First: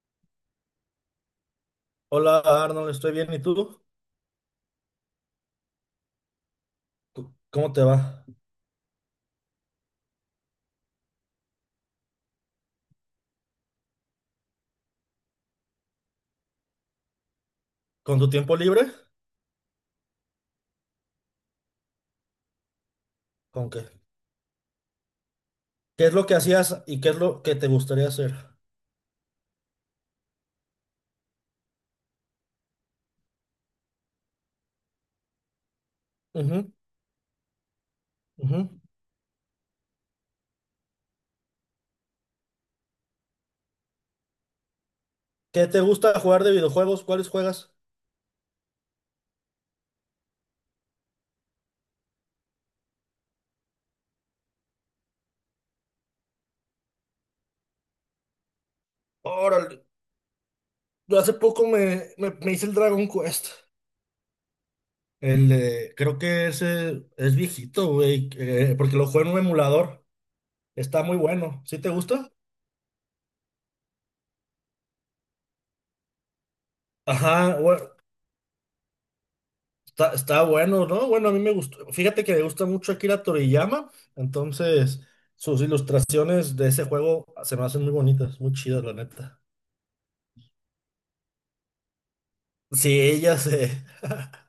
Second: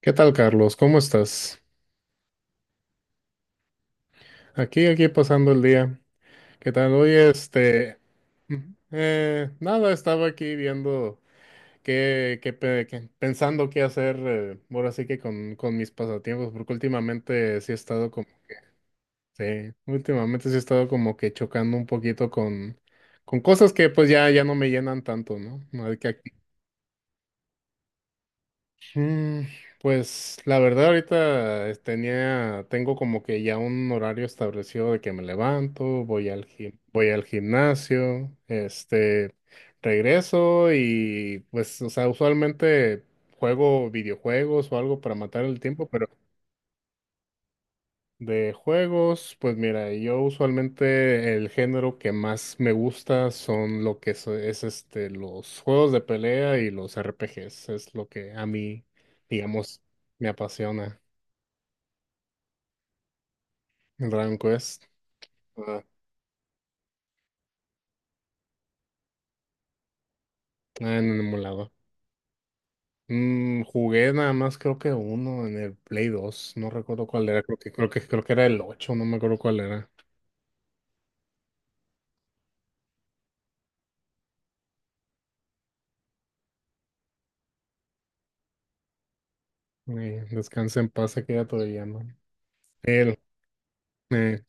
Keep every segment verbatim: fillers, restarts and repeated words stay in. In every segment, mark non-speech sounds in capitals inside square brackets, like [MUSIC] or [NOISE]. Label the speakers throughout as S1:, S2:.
S1: ¿Qué tal, Carlos? ¿Cómo estás?
S2: Hola Arnold, estoy bien. ¿Y tú?
S1: Aquí, aquí pasando el día. ¿Qué tal?
S2: C-
S1: Oye,
S2: ¿Cómo te
S1: este,
S2: va?
S1: mm, eh, nada, estaba aquí viendo qué, qué, pe- qué- pensando qué hacer, eh, ahora sí que con, con mis pasatiempos, porque últimamente sí he estado
S2: ¿Con
S1: como,
S2: tu tiempo libre?
S1: sí, últimamente sí he estado como que chocando un poquito con, con
S2: ¿Con
S1: cosas
S2: qué?
S1: que pues ya, ya no me llenan tanto, ¿no?
S2: ¿Qué es lo que hacías y qué es lo que te gustaría hacer?
S1: Mm, pues la verdad ahorita es- tenía, tengo como que ya un horario establecido de que me levanto, voy al
S2: Ujú,
S1: gim- voy al gimnasio,
S2: ujú.
S1: este, regreso y pues, o sea, usualmente juego videojuegos o algo para matar el
S2: ¿Qué te
S1: tiempo.
S2: gusta jugar de videojuegos? ¿Cuáles juegas?
S1: De juegos, pues mira, yo usualmente el género que más me gusta son lo que es, es, este los juegos de pelea y los R P Gs, es lo que a mí, digamos,
S2: Órale,
S1: me apasiona.
S2: yo hace poco me, me, me hice el Dragon Quest.
S1: El Dragon Quest.
S2: El,
S1: Ah,
S2: eh, creo que ese es viejito, güey, eh, porque lo juego en un emulador.
S1: ah,
S2: Está
S1: en
S2: muy
S1: el
S2: bueno.
S1: emulador.
S2: ¿Sí te gusta?
S1: Mm, jugué nada más creo que uno en el Play dos, no recuerdo cuál era, creo
S2: Ajá,
S1: que
S2: bueno.
S1: creo que creo que era el ocho, no me acuerdo cuál era.
S2: Está, está bueno, ¿no? Bueno, a mí me gustó. Fíjate que me gusta mucho Akira Toriyama, entonces sus ilustraciones de ese juego se me hacen muy bonitas, muy chidas, la neta.
S1: Eh, descansa en paz aquella todavía, ¿no?
S2: Sí,
S1: El,
S2: ella se.
S1: eh,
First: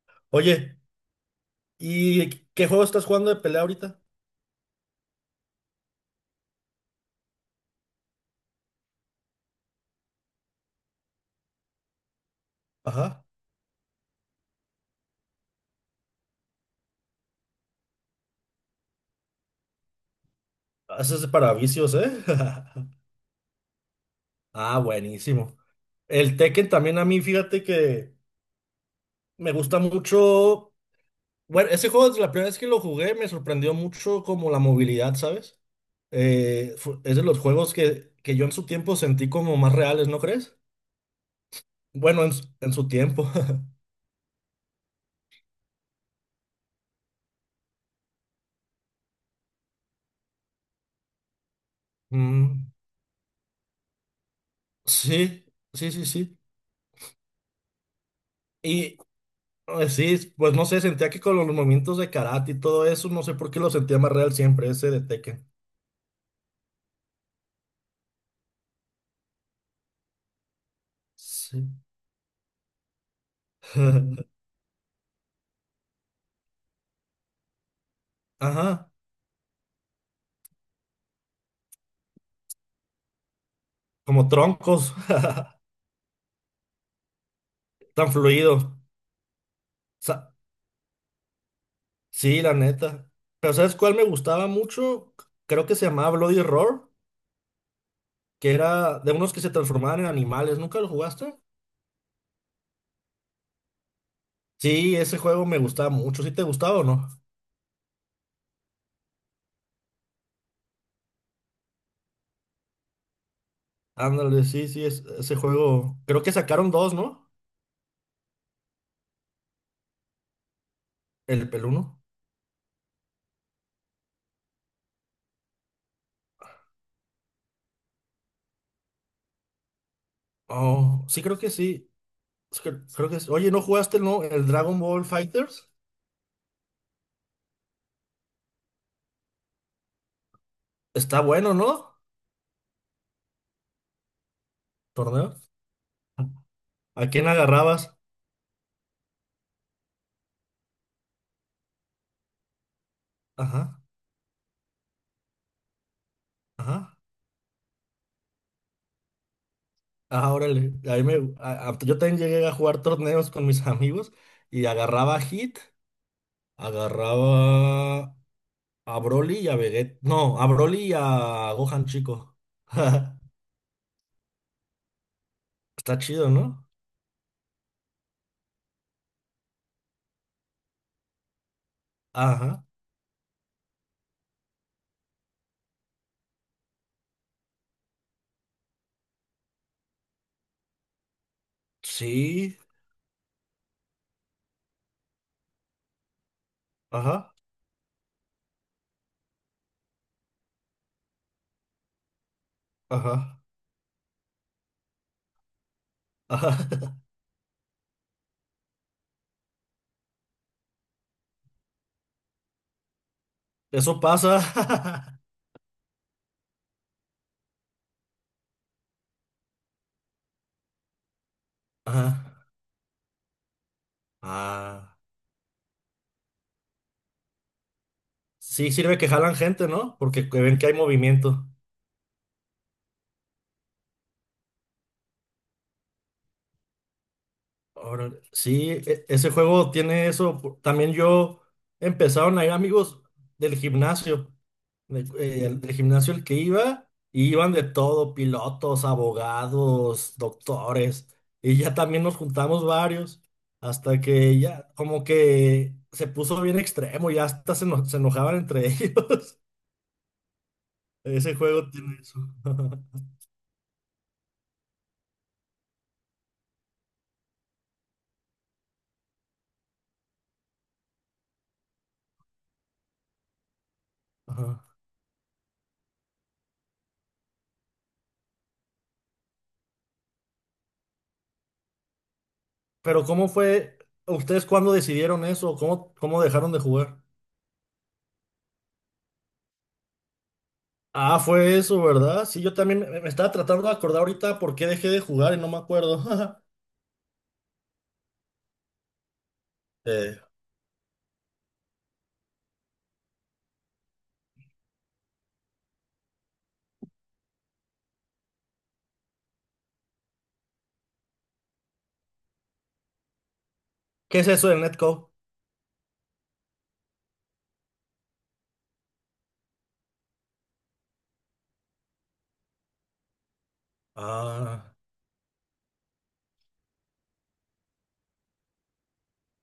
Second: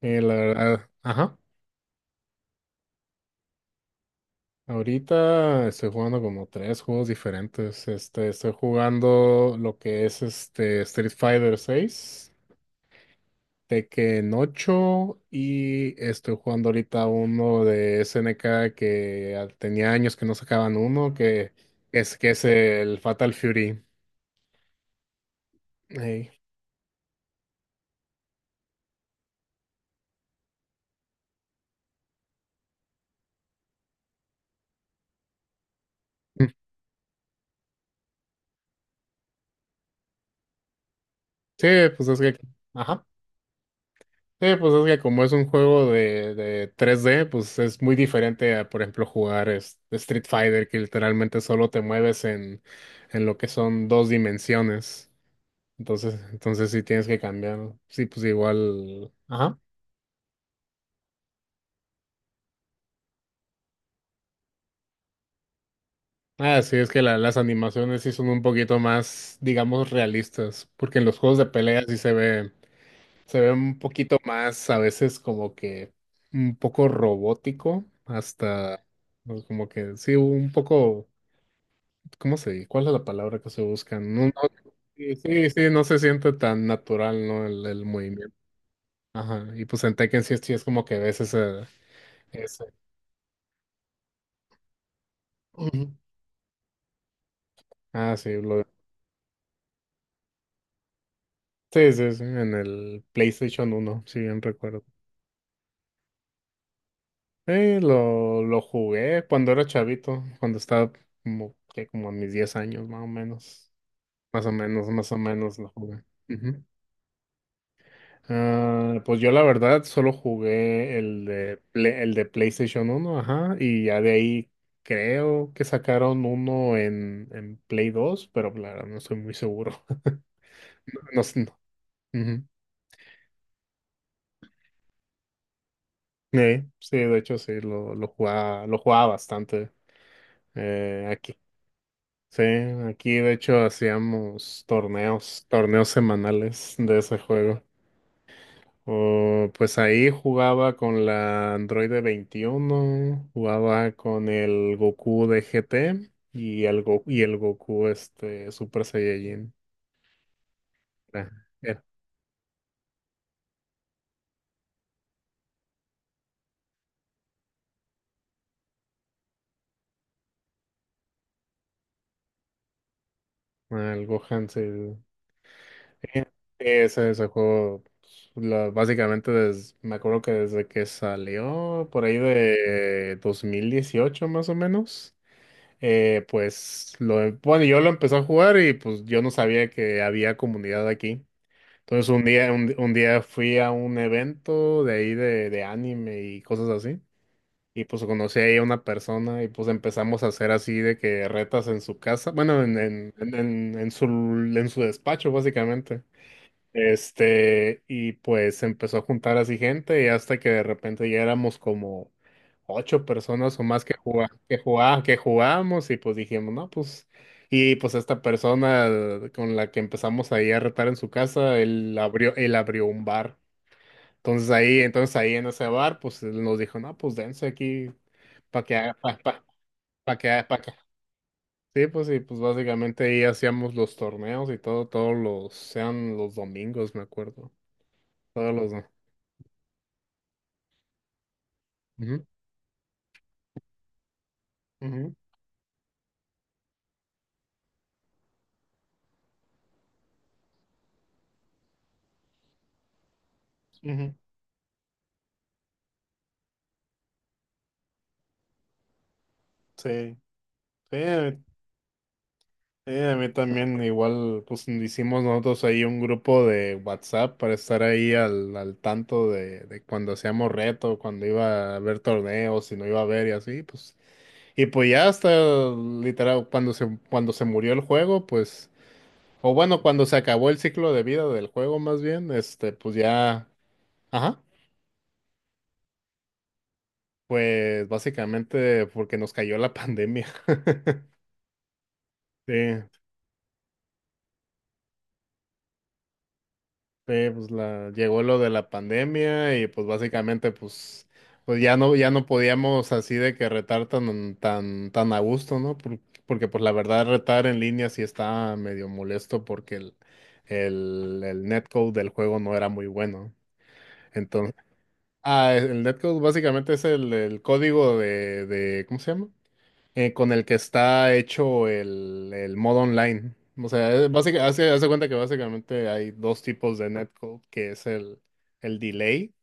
S1: eh, la
S2: Oye,
S1: verdad, ajá.
S2: ¿y qué juego estás jugando de pelea ahorita?
S1: Ahorita estoy jugando como tres juegos diferentes. Este, estoy jugando lo que es este Street Fighter seis,
S2: Ajá.
S1: Tekken ocho y estoy jugando ahorita uno de S N K que ah, tenía años que no sacaban uno,
S2: Eso es
S1: que
S2: para vicios, ¿eh?
S1: es que es
S2: [LAUGHS]
S1: el Fatal Fury.
S2: Ah, buenísimo.
S1: Ey.
S2: El Tekken también a mí, fíjate que me gusta mucho. Bueno, ese juego, desde la primera vez que lo jugué, me sorprendió mucho como la movilidad, ¿sabes? Eh, fu- es de los juegos que, que yo en su tiempo sentí como más reales, ¿no crees?
S1: Sí, pues es
S2: Bueno, en,
S1: que,
S2: su- en su
S1: ajá.
S2: tiempo. [LAUGHS]
S1: Sí, pues es que como es un juego de, de tres d, pues es muy diferente a, por ejemplo, jugar es- Street Fighter, que literalmente solo te mueves en,
S2: Mm,
S1: en lo que son dos dimensiones.
S2: sí, sí, sí,
S1: Entonces,
S2: sí.
S1: entonces sí tienes que cambiar, ¿no? Sí, pues
S2: Y
S1: igual. Ajá.
S2: eh, sí, pues no sé, sentía que con los movimientos de karate y todo eso, no sé por qué lo sentía más real siempre, ese de Tekken.
S1: Ah, sí, es que la- las animaciones sí son un poquito más, digamos, realistas, porque en los juegos de
S2: Sí.
S1: pelea sí se ve, se ve un poquito
S2: [LAUGHS]
S1: más, a veces como que un poco robótico, hasta
S2: Ajá,
S1: pues, como que sí, un poco. ¿Cómo se? ¿Cuál es la palabra que se busca? No,
S2: como
S1: no,
S2: troncos,
S1: sí, sí,
S2: [LAUGHS]
S1: sí, no se siente tan natural, ¿no? El, el
S2: tan
S1: movimiento.
S2: fluido.
S1: Ajá. Y pues en Tekken
S2: Sa-
S1: sí, es sí es como que ves ese,
S2: sí, la
S1: ese.
S2: neta. Pero ¿sabes cuál me gustaba mucho? Creo que se
S1: Ujú.
S2: llamaba Bloody Roar,
S1: Ah, sí,
S2: que
S1: lo,
S2: era de unos que se transformaban en animales. ¿Nunca lo jugaste?
S1: sí, sí, sí, en el PlayStation uno, si bien recuerdo.
S2: Sí, ese juego me gustaba mucho. ¿Sí te gustaba o no?
S1: Eh, lo, lo jugué cuando era chavito, cuando estaba como, que como a mis diez años, más o menos.
S2: Ándale,
S1: Más o
S2: sí, sí,
S1: menos,
S2: es-
S1: más o
S2: ese
S1: menos lo
S2: juego.
S1: jugué.
S2: Creo que
S1: Ujú.
S2: sacaron dos, ¿no?
S1: Ah, pues yo la verdad solo jugué el
S2: El
S1: de, Play-
S2: peluno.
S1: el de PlayStation uno, ajá, y ya de ahí creo que sacaron uno en, en Play dos, pero la verdad no estoy muy seguro. [LAUGHS] No,
S2: Oh, sí,
S1: no
S2: creo
S1: sé,
S2: que
S1: no.
S2: sí.
S1: Ujú.
S2: Es que- Creo que sí. Oye, ¿no jugaste, no? El Dragon Ball Fighters.
S1: Eh, sí, de hecho sí, lo, lo jugaba, lo jugaba bastante eh,
S2: Está
S1: aquí.
S2: bueno, ¿no?
S1: Sí, aquí de hecho hacíamos
S2: Torneo.
S1: torneos, torneos semanales de
S2: ¿A
S1: ese
S2: quién
S1: juego.
S2: agarrabas?
S1: Oh, pues ahí jugaba con la Android veintiuno,
S2: Ajá,
S1: jugaba con el Goku de G T y el,
S2: ajá.
S1: Go- y el Goku este, Super Saiyajin.
S2: Ah, órale. A mí
S1: Era,
S2: me- a- a-
S1: era,
S2: Yo también llegué a jugar torneos con mis [LAUGHS] amigos y agarraba a Hit, agarraba a Broly y a Vegeta. No, a Broly y a Gohan Chico. [LAUGHS]
S1: ah, el Gohan, sí.
S2: Está chido, ¿no?
S1: Ese, ese juego, pues, la- básicamente des- me acuerdo que desde que salió, por ahí
S2: Ajá.
S1: de dos mil dieciocho, más o menos, eh, pues lo, bueno, yo lo empecé a jugar y pues yo no sabía que había comunidad aquí. Entonces un día,
S2: Sí.
S1: un, un día fui a un evento de ahí de, de anime y cosas así.
S2: Ajá.
S1: Y pues conocí ahí a una persona y pues empezamos a hacer así de que retas en su casa, bueno, en, en, en,
S2: Ajá.
S1: en en su, en su despacho básicamente.
S2: Ajá.
S1: Este, y pues empezó a juntar así gente y hasta que de repente ya éramos como ocho personas o
S2: [LAUGHS]
S1: más que
S2: Eso
S1: jugá-
S2: pasa.
S1: que jugá- que
S2: [LAUGHS]
S1: jugábamos y pues dijimos, no, pues, y pues esta persona con la que empezamos ahí a retar en su casa, él abrió,
S2: Ajá.
S1: él abrió un bar. Entonces ahí,
S2: Ah.
S1: entonces ahí en ese bar, pues él nos dijo, no, pues dense aquí para
S2: Sí,
S1: que haga,
S2: sirve que
S1: para pa,
S2: jalan
S1: pa
S2: gente, ¿no?
S1: pa que
S2: Porque que
S1: haga, pa
S2: ven que
S1: que.
S2: hay movimiento.
S1: Sí, pues y pues básicamente ahí hacíamos los torneos y todo, todos los, sean los domingos, me acuerdo.
S2: Órale.
S1: Todos
S2: Sí,
S1: los,
S2: e- ese juego tiene eso. También yo
S1: Ujú,
S2: empezaron a ir amigos del gimnasio. de-
S1: ujú,
S2: eh, al- Del gimnasio al que iba, y iban de todo, pilotos, abogados, doctores, y ya también nos juntamos varios, hasta
S1: ujú.
S2: que ya como que se puso bien extremo, ya hasta se, eno- se enojaban entre [LAUGHS] ellos.
S1: Sí, sí, a
S2: Ese
S1: mí
S2: juego tiene eso.
S1: sí,
S2: [LAUGHS]
S1: a mí también igual, pues hicimos nosotros ahí un grupo de WhatsApp para estar ahí al, al tanto de, de cuando hacíamos reto, cuando iba a haber torneos, si no iba a haber y así, pues.
S2: Ajá.
S1: Y pues ya hasta literal, cuando se, cuando se murió el juego, pues, o bueno, cuando se acabó el ciclo de vida del juego más bien, este, pues
S2: Pero ¿cómo
S1: ya,
S2: fue?
S1: ajá,
S2: ¿Ustedes cuándo decidieron eso? ¿Cómo, cómo dejaron de jugar?
S1: pues básicamente porque nos cayó la pandemia. [LAUGHS]
S2: Ah, fue eso, ¿verdad? Sí, yo
S1: Sí,
S2: también me me estaba tratando de acordar ahorita por qué dejé de jugar y no me acuerdo. [LAUGHS]
S1: sí, pues la, llegó lo de la pandemia y pues
S2: Eh,
S1: básicamente pues, pues ya no, ya no podíamos así de que retar tan, tan, tan a gusto, ¿no? Por- porque pues la verdad retar en línea sí estaba medio molesto, porque el, el, el netcode del juego no era muy bueno.
S2: ¿Qué es eso
S1: Entonces,
S2: del netcode?
S1: ah, el netcode básicamente es el, el código de, de, ¿cómo se llama? eh, con el que está hecho el, el modo online. O sea, es básica- hace,
S2: Ah,
S1: hace cuenta que básicamente hay dos tipos de netcode, que es el, el delay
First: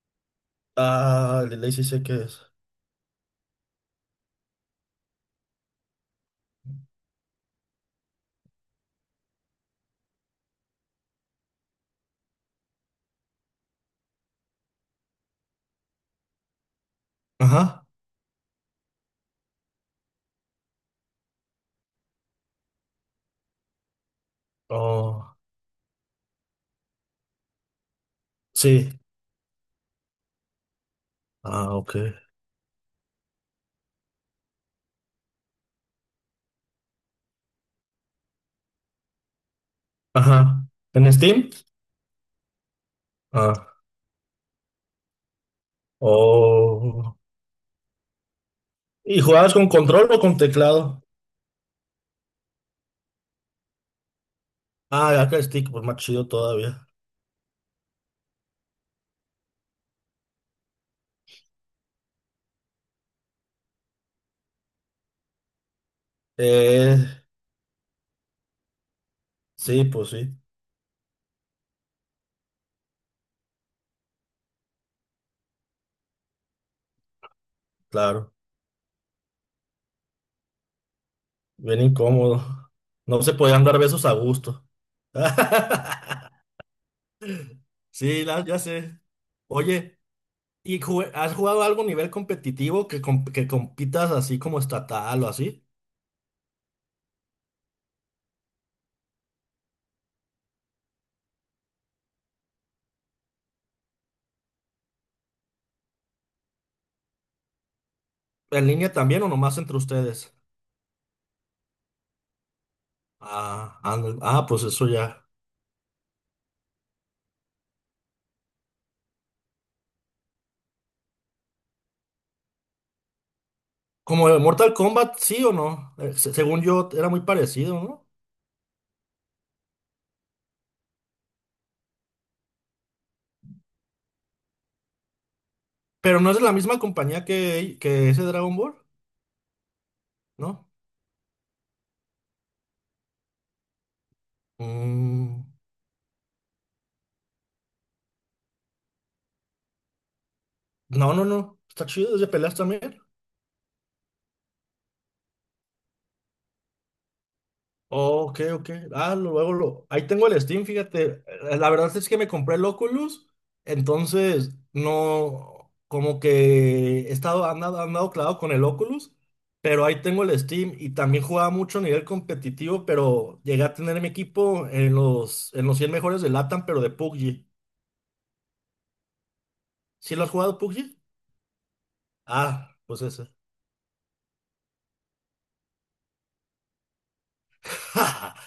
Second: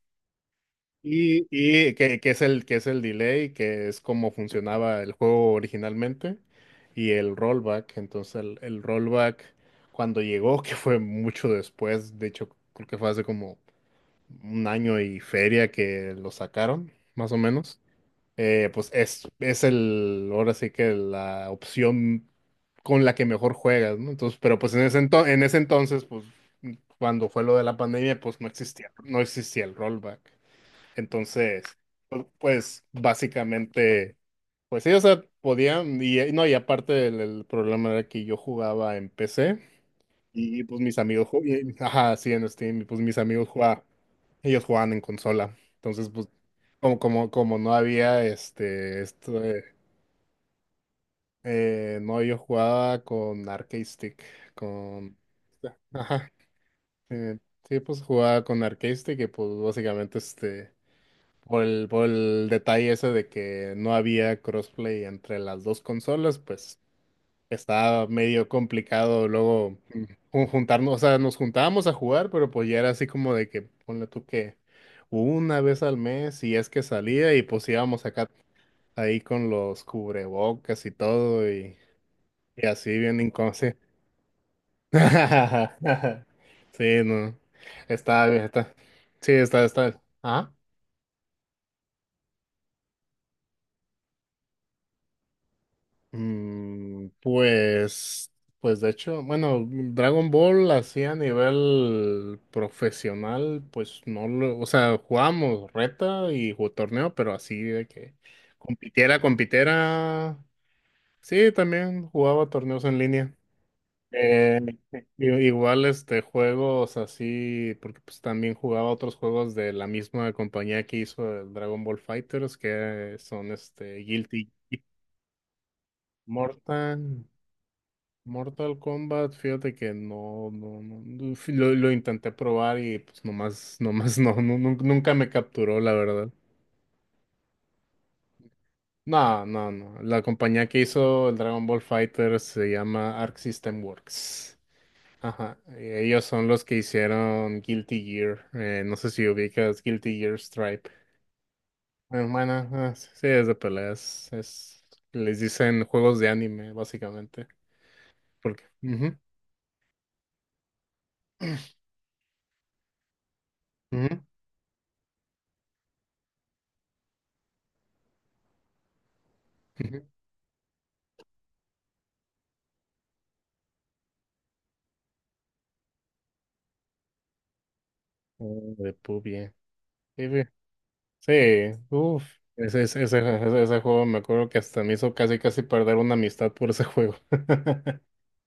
S2: ah,
S1: y,
S2: el delay sí
S1: y
S2: sé qué
S1: que, que es
S2: es.
S1: el, que es el delay, que es como funcionaba el juego originalmente, y el rollback. Entonces el, el rollback cuando llegó, [LAUGHS] que fue mucho después, de hecho creo que fue hace como un año y feria que lo sacaron, más o menos.
S2: Ajá.
S1: Eh, pues es, es el, ahora sí que la opción con la que mejor juegas, ¿no? Entonces, pero pues en ese ento-
S2: Oh,
S1: en ese entonces, pues cuando fue lo de la pandemia, pues no
S2: sí.
S1: existía, no existía el rollback. Entonces,
S2: Ah, ok.
S1: pu- pues básicamente, pues sí, o sea, podían, y eh, no, y aparte el, el problema era que yo jugaba en P C y
S2: Ajá.
S1: pues mis
S2: ¿En
S1: amigos, ju-
S2: Steam?
S1: y- ajá, sí, en Steam, y pues mis amigos
S2: Ah,
S1: jugaban, ellos jugaban en consola. Entonces, pues como,
S2: oh.
S1: como, como no había este,
S2: ¿Y
S1: esto
S2: jugabas
S1: de-
S2: con control o con teclado?
S1: eh, no, yo jugaba con Arcade Stick,
S2: Ah,
S1: con,
S2: ya que stick, pues más chido
S1: ajá,
S2: todavía.
S1: eh, sí, pues jugaba con Arcade Stick y pues básicamente este, por el, por el detalle ese de que no había crossplay entre las dos consolas, pues
S2: Eh,
S1: estaba medio complicado luego
S2: sí,
S1: mm,
S2: pues sí,
S1: jun- juntarnos, o sea, nos juntábamos a jugar, pero pues ya era así como de que, ponle tú que una vez al mes, si es que salía, y pues íbamos acá
S2: claro.
S1: ahí con los cubrebocas y todo, y,
S2: Bien
S1: y
S2: incómodo.
S1: así bien
S2: No se podían dar
S1: inconsciente.
S2: besos a gusto.
S1: [LAUGHS]
S2: [LAUGHS]
S1: Sí, no.
S2: Sí,
S1: Está bien,
S2: la- ya
S1: está.
S2: sé.
S1: Sí, está,
S2: Oye,
S1: está. Ah.
S2: ¿y jue- has jugado algo a nivel competitivo que, comp- que compitas así como estatal o así?
S1: Mm, pues, pues de hecho, bueno, Dragon Ball así a nivel profesional, pues no lo, o sea, jugábamos reta y ju- torneo, pero así de que
S2: ¿En línea
S1: compitiera,
S2: también o nomás entre ustedes?
S1: compitiera. Sí, también jugaba torneos en línea.
S2: Ah, ah, no, ah,
S1: Eh,
S2: pues eso
S1: i-
S2: ya.
S1: Igual este juegos así, porque pues también jugaba otros juegos de la misma compañía que hizo el Dragon Ball Fighters, que son este
S2: Como de
S1: Guilty.
S2: Mortal Kombat, sí o no. Eh, se- según yo, era muy
S1: Mortal,
S2: parecido, ¿no?
S1: Mortal Kombat, fíjate que no, no, no, no, fi- lo, lo intenté probar y pues nomás, [LAUGHS] nomás no, no, nun- nunca me capturó, la
S2: Pero
S1: verdad.
S2: no es de la misma compañía que, que ese Dragon Ball,
S1: No, no, no. La compañía
S2: ¿no?
S1: que hizo el Dragon Ball Fighter se llama Arc System Works.
S2: Mm,
S1: Ajá, eh, ellos son los que hicieron Guilty Gear. Eh, no sé si ubicas Guilty Gear Stripe.
S2: no, no, no. Está chido, es
S1: Eh,
S2: de
S1: Bueno,
S2: peleas
S1: ah,
S2: también.
S1: sí, sí, es de peleas. Es, les dicen juegos de anime, básicamente.
S2: Ok,
S1: Porque,
S2: ok. Ah,
S1: ujú,
S2: lo- luego lo. Ahí tengo el Steam, fíjate. Eh, La verdad es que me compré el Oculus,
S1: ujú,
S2: entonces no. Como que he estado andado, andado clavado con el Oculus, pero ahí
S1: ujú.
S2: tengo el Steam y también jugaba mucho a nivel competitivo, pero llegué a tener mi equipo en los, en los, cien mejores de LATAM, pero de P U B G.
S1: Oh, de P U B G.
S2: ¿Sí lo
S1: Sí,
S2: has
S1: güey.
S2: jugado P U B G?
S1: Sí, uff.
S2: Ah,
S1: Ese,
S2: pues
S1: ese, ese,
S2: ese.
S1: ese- ese juego, me acuerdo que hasta me hizo casi casi perder una amistad por ese juego. [LAUGHS]
S2: [LAUGHS]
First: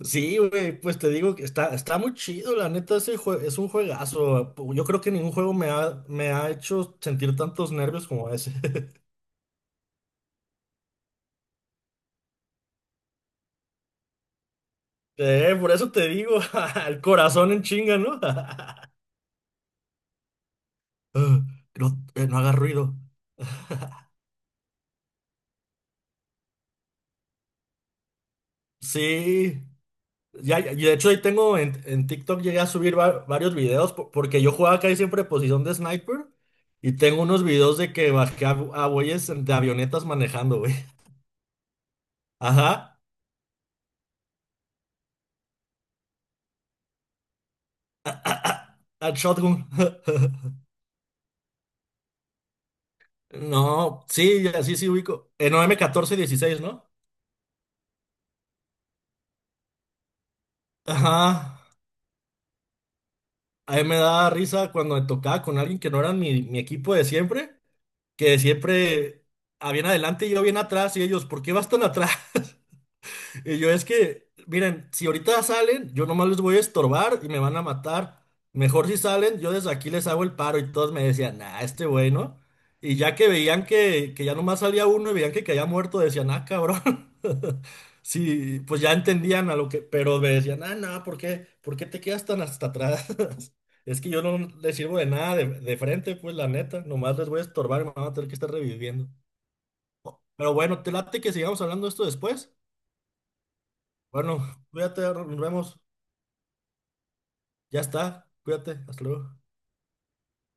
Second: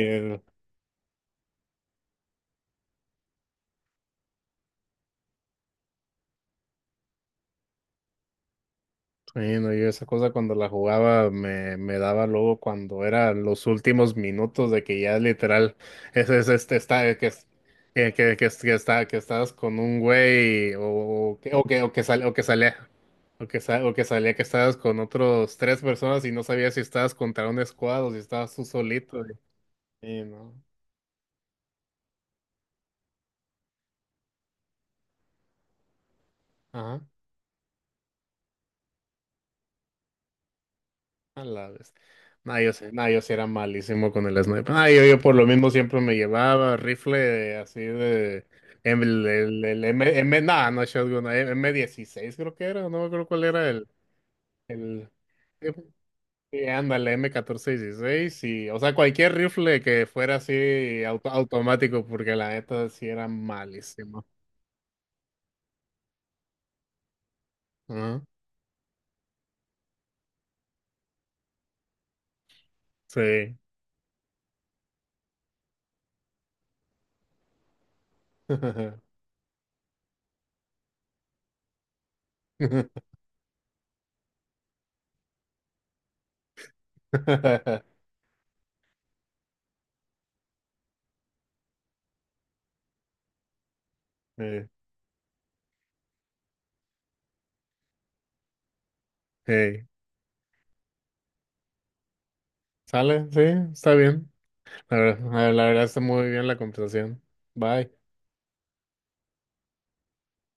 S2: Sí, güey, pues te digo que está, está muy chido, la neta, ese jue- es un juegazo. Yo creo que ningún juego me ha, me ha hecho sentir tantos nervios como ese. [LAUGHS]
S1: Bueno, yo esa cosa, cuando la jugaba me, me daba luego cuando eran los últimos minutos de que ya
S2: Eh, por
S1: literal
S2: eso te
S1: es,
S2: digo,
S1: es- este
S2: [LAUGHS] el
S1: está eh, que es-
S2: corazón en chinga,
S1: que,
S2: ¿no? [LAUGHS]
S1: que, que, es- que
S2: Ah,
S1: está que estabas con un güey, o, o que o que o
S2: no,
S1: que sale
S2: eh,
S1: o
S2: no
S1: que
S2: haga
S1: salía
S2: ruido.
S1: o que sa- o que
S2: [LAUGHS]
S1: salía que estabas con otros tres personas y no sabías si estabas contra un squad o si estabas tú solito.
S2: Sí,
S1: Y, y no.
S2: ya, ya- y de hecho ahí tengo en, en TikTok llegué a subir va- varios videos po- porque yo jugaba casi siempre posición de sniper y
S1: Ajá.
S2: tengo unos videos de que bajé a, a güeyes de avionetas manejando, güey.
S1: A la vez.
S2: [LAUGHS]
S1: No, yo sí,
S2: Ajá.
S1: no, yo sí era malísimo con el sniper. No, yo, yo por lo mismo siempre me llevaba rifle así de. Em-
S2: Al
S1: El, el,
S2: Shotgun.
S1: el M, M, nah,
S2: [LAUGHS]
S1: no, shotgun, eh, m dieciséis creo que era, no me acuerdo cuál era el.
S2: No, sí, ya sí, sí
S1: el
S2: ubico. En m catorce dieciséis,
S1: sí,
S2: ¿no?
S1: ándale, m catorce dieciséis y. O sea, cualquier rifle que fuera así
S2: Ajá.
S1: auto- automático porque la neta sí era
S2: A mí me
S1: malísimo.
S2: da risa cuando me tocaba con alguien que no era mi, mi equipo de siempre,
S1: Ajá,
S2: que siempre, a bien adelante y yo bien atrás, y ellos, ¿por qué vas tan atrás?
S1: sí.
S2: Y yo es que, miren, si ahorita salen, yo nomás les voy a estorbar y me van a matar. Mejor
S1: [LAUGHS]
S2: si salen, yo desde aquí les hago el paro y todos me decían, nah, este güey, ¿no? Y ya que veían que, que ya nomás salía uno y veían que caía muerto, decían, ah, cabrón. [LAUGHS] Sí, pues ya entendían a lo que, pero me decían, ah, no, ¿por qué? ¿Por qué te quedas tan hasta atrás? [LAUGHS] Es que yo no
S1: Sí.
S2: les sirvo de nada de, de frente, pues la neta, nomás les voy a estorbar y me van a tener que estar reviviendo.
S1: Hey,
S2: Pero bueno, te late que sigamos hablando de esto después.
S1: ¿sale? Sí, está bien.
S2: Bueno,
S1: La
S2: cuídate, nos
S1: verdad, la
S2: vemos.
S1: verdad está muy bien la conversación.
S2: Ya
S1: Bye.
S2: está, cuídate, hasta luego.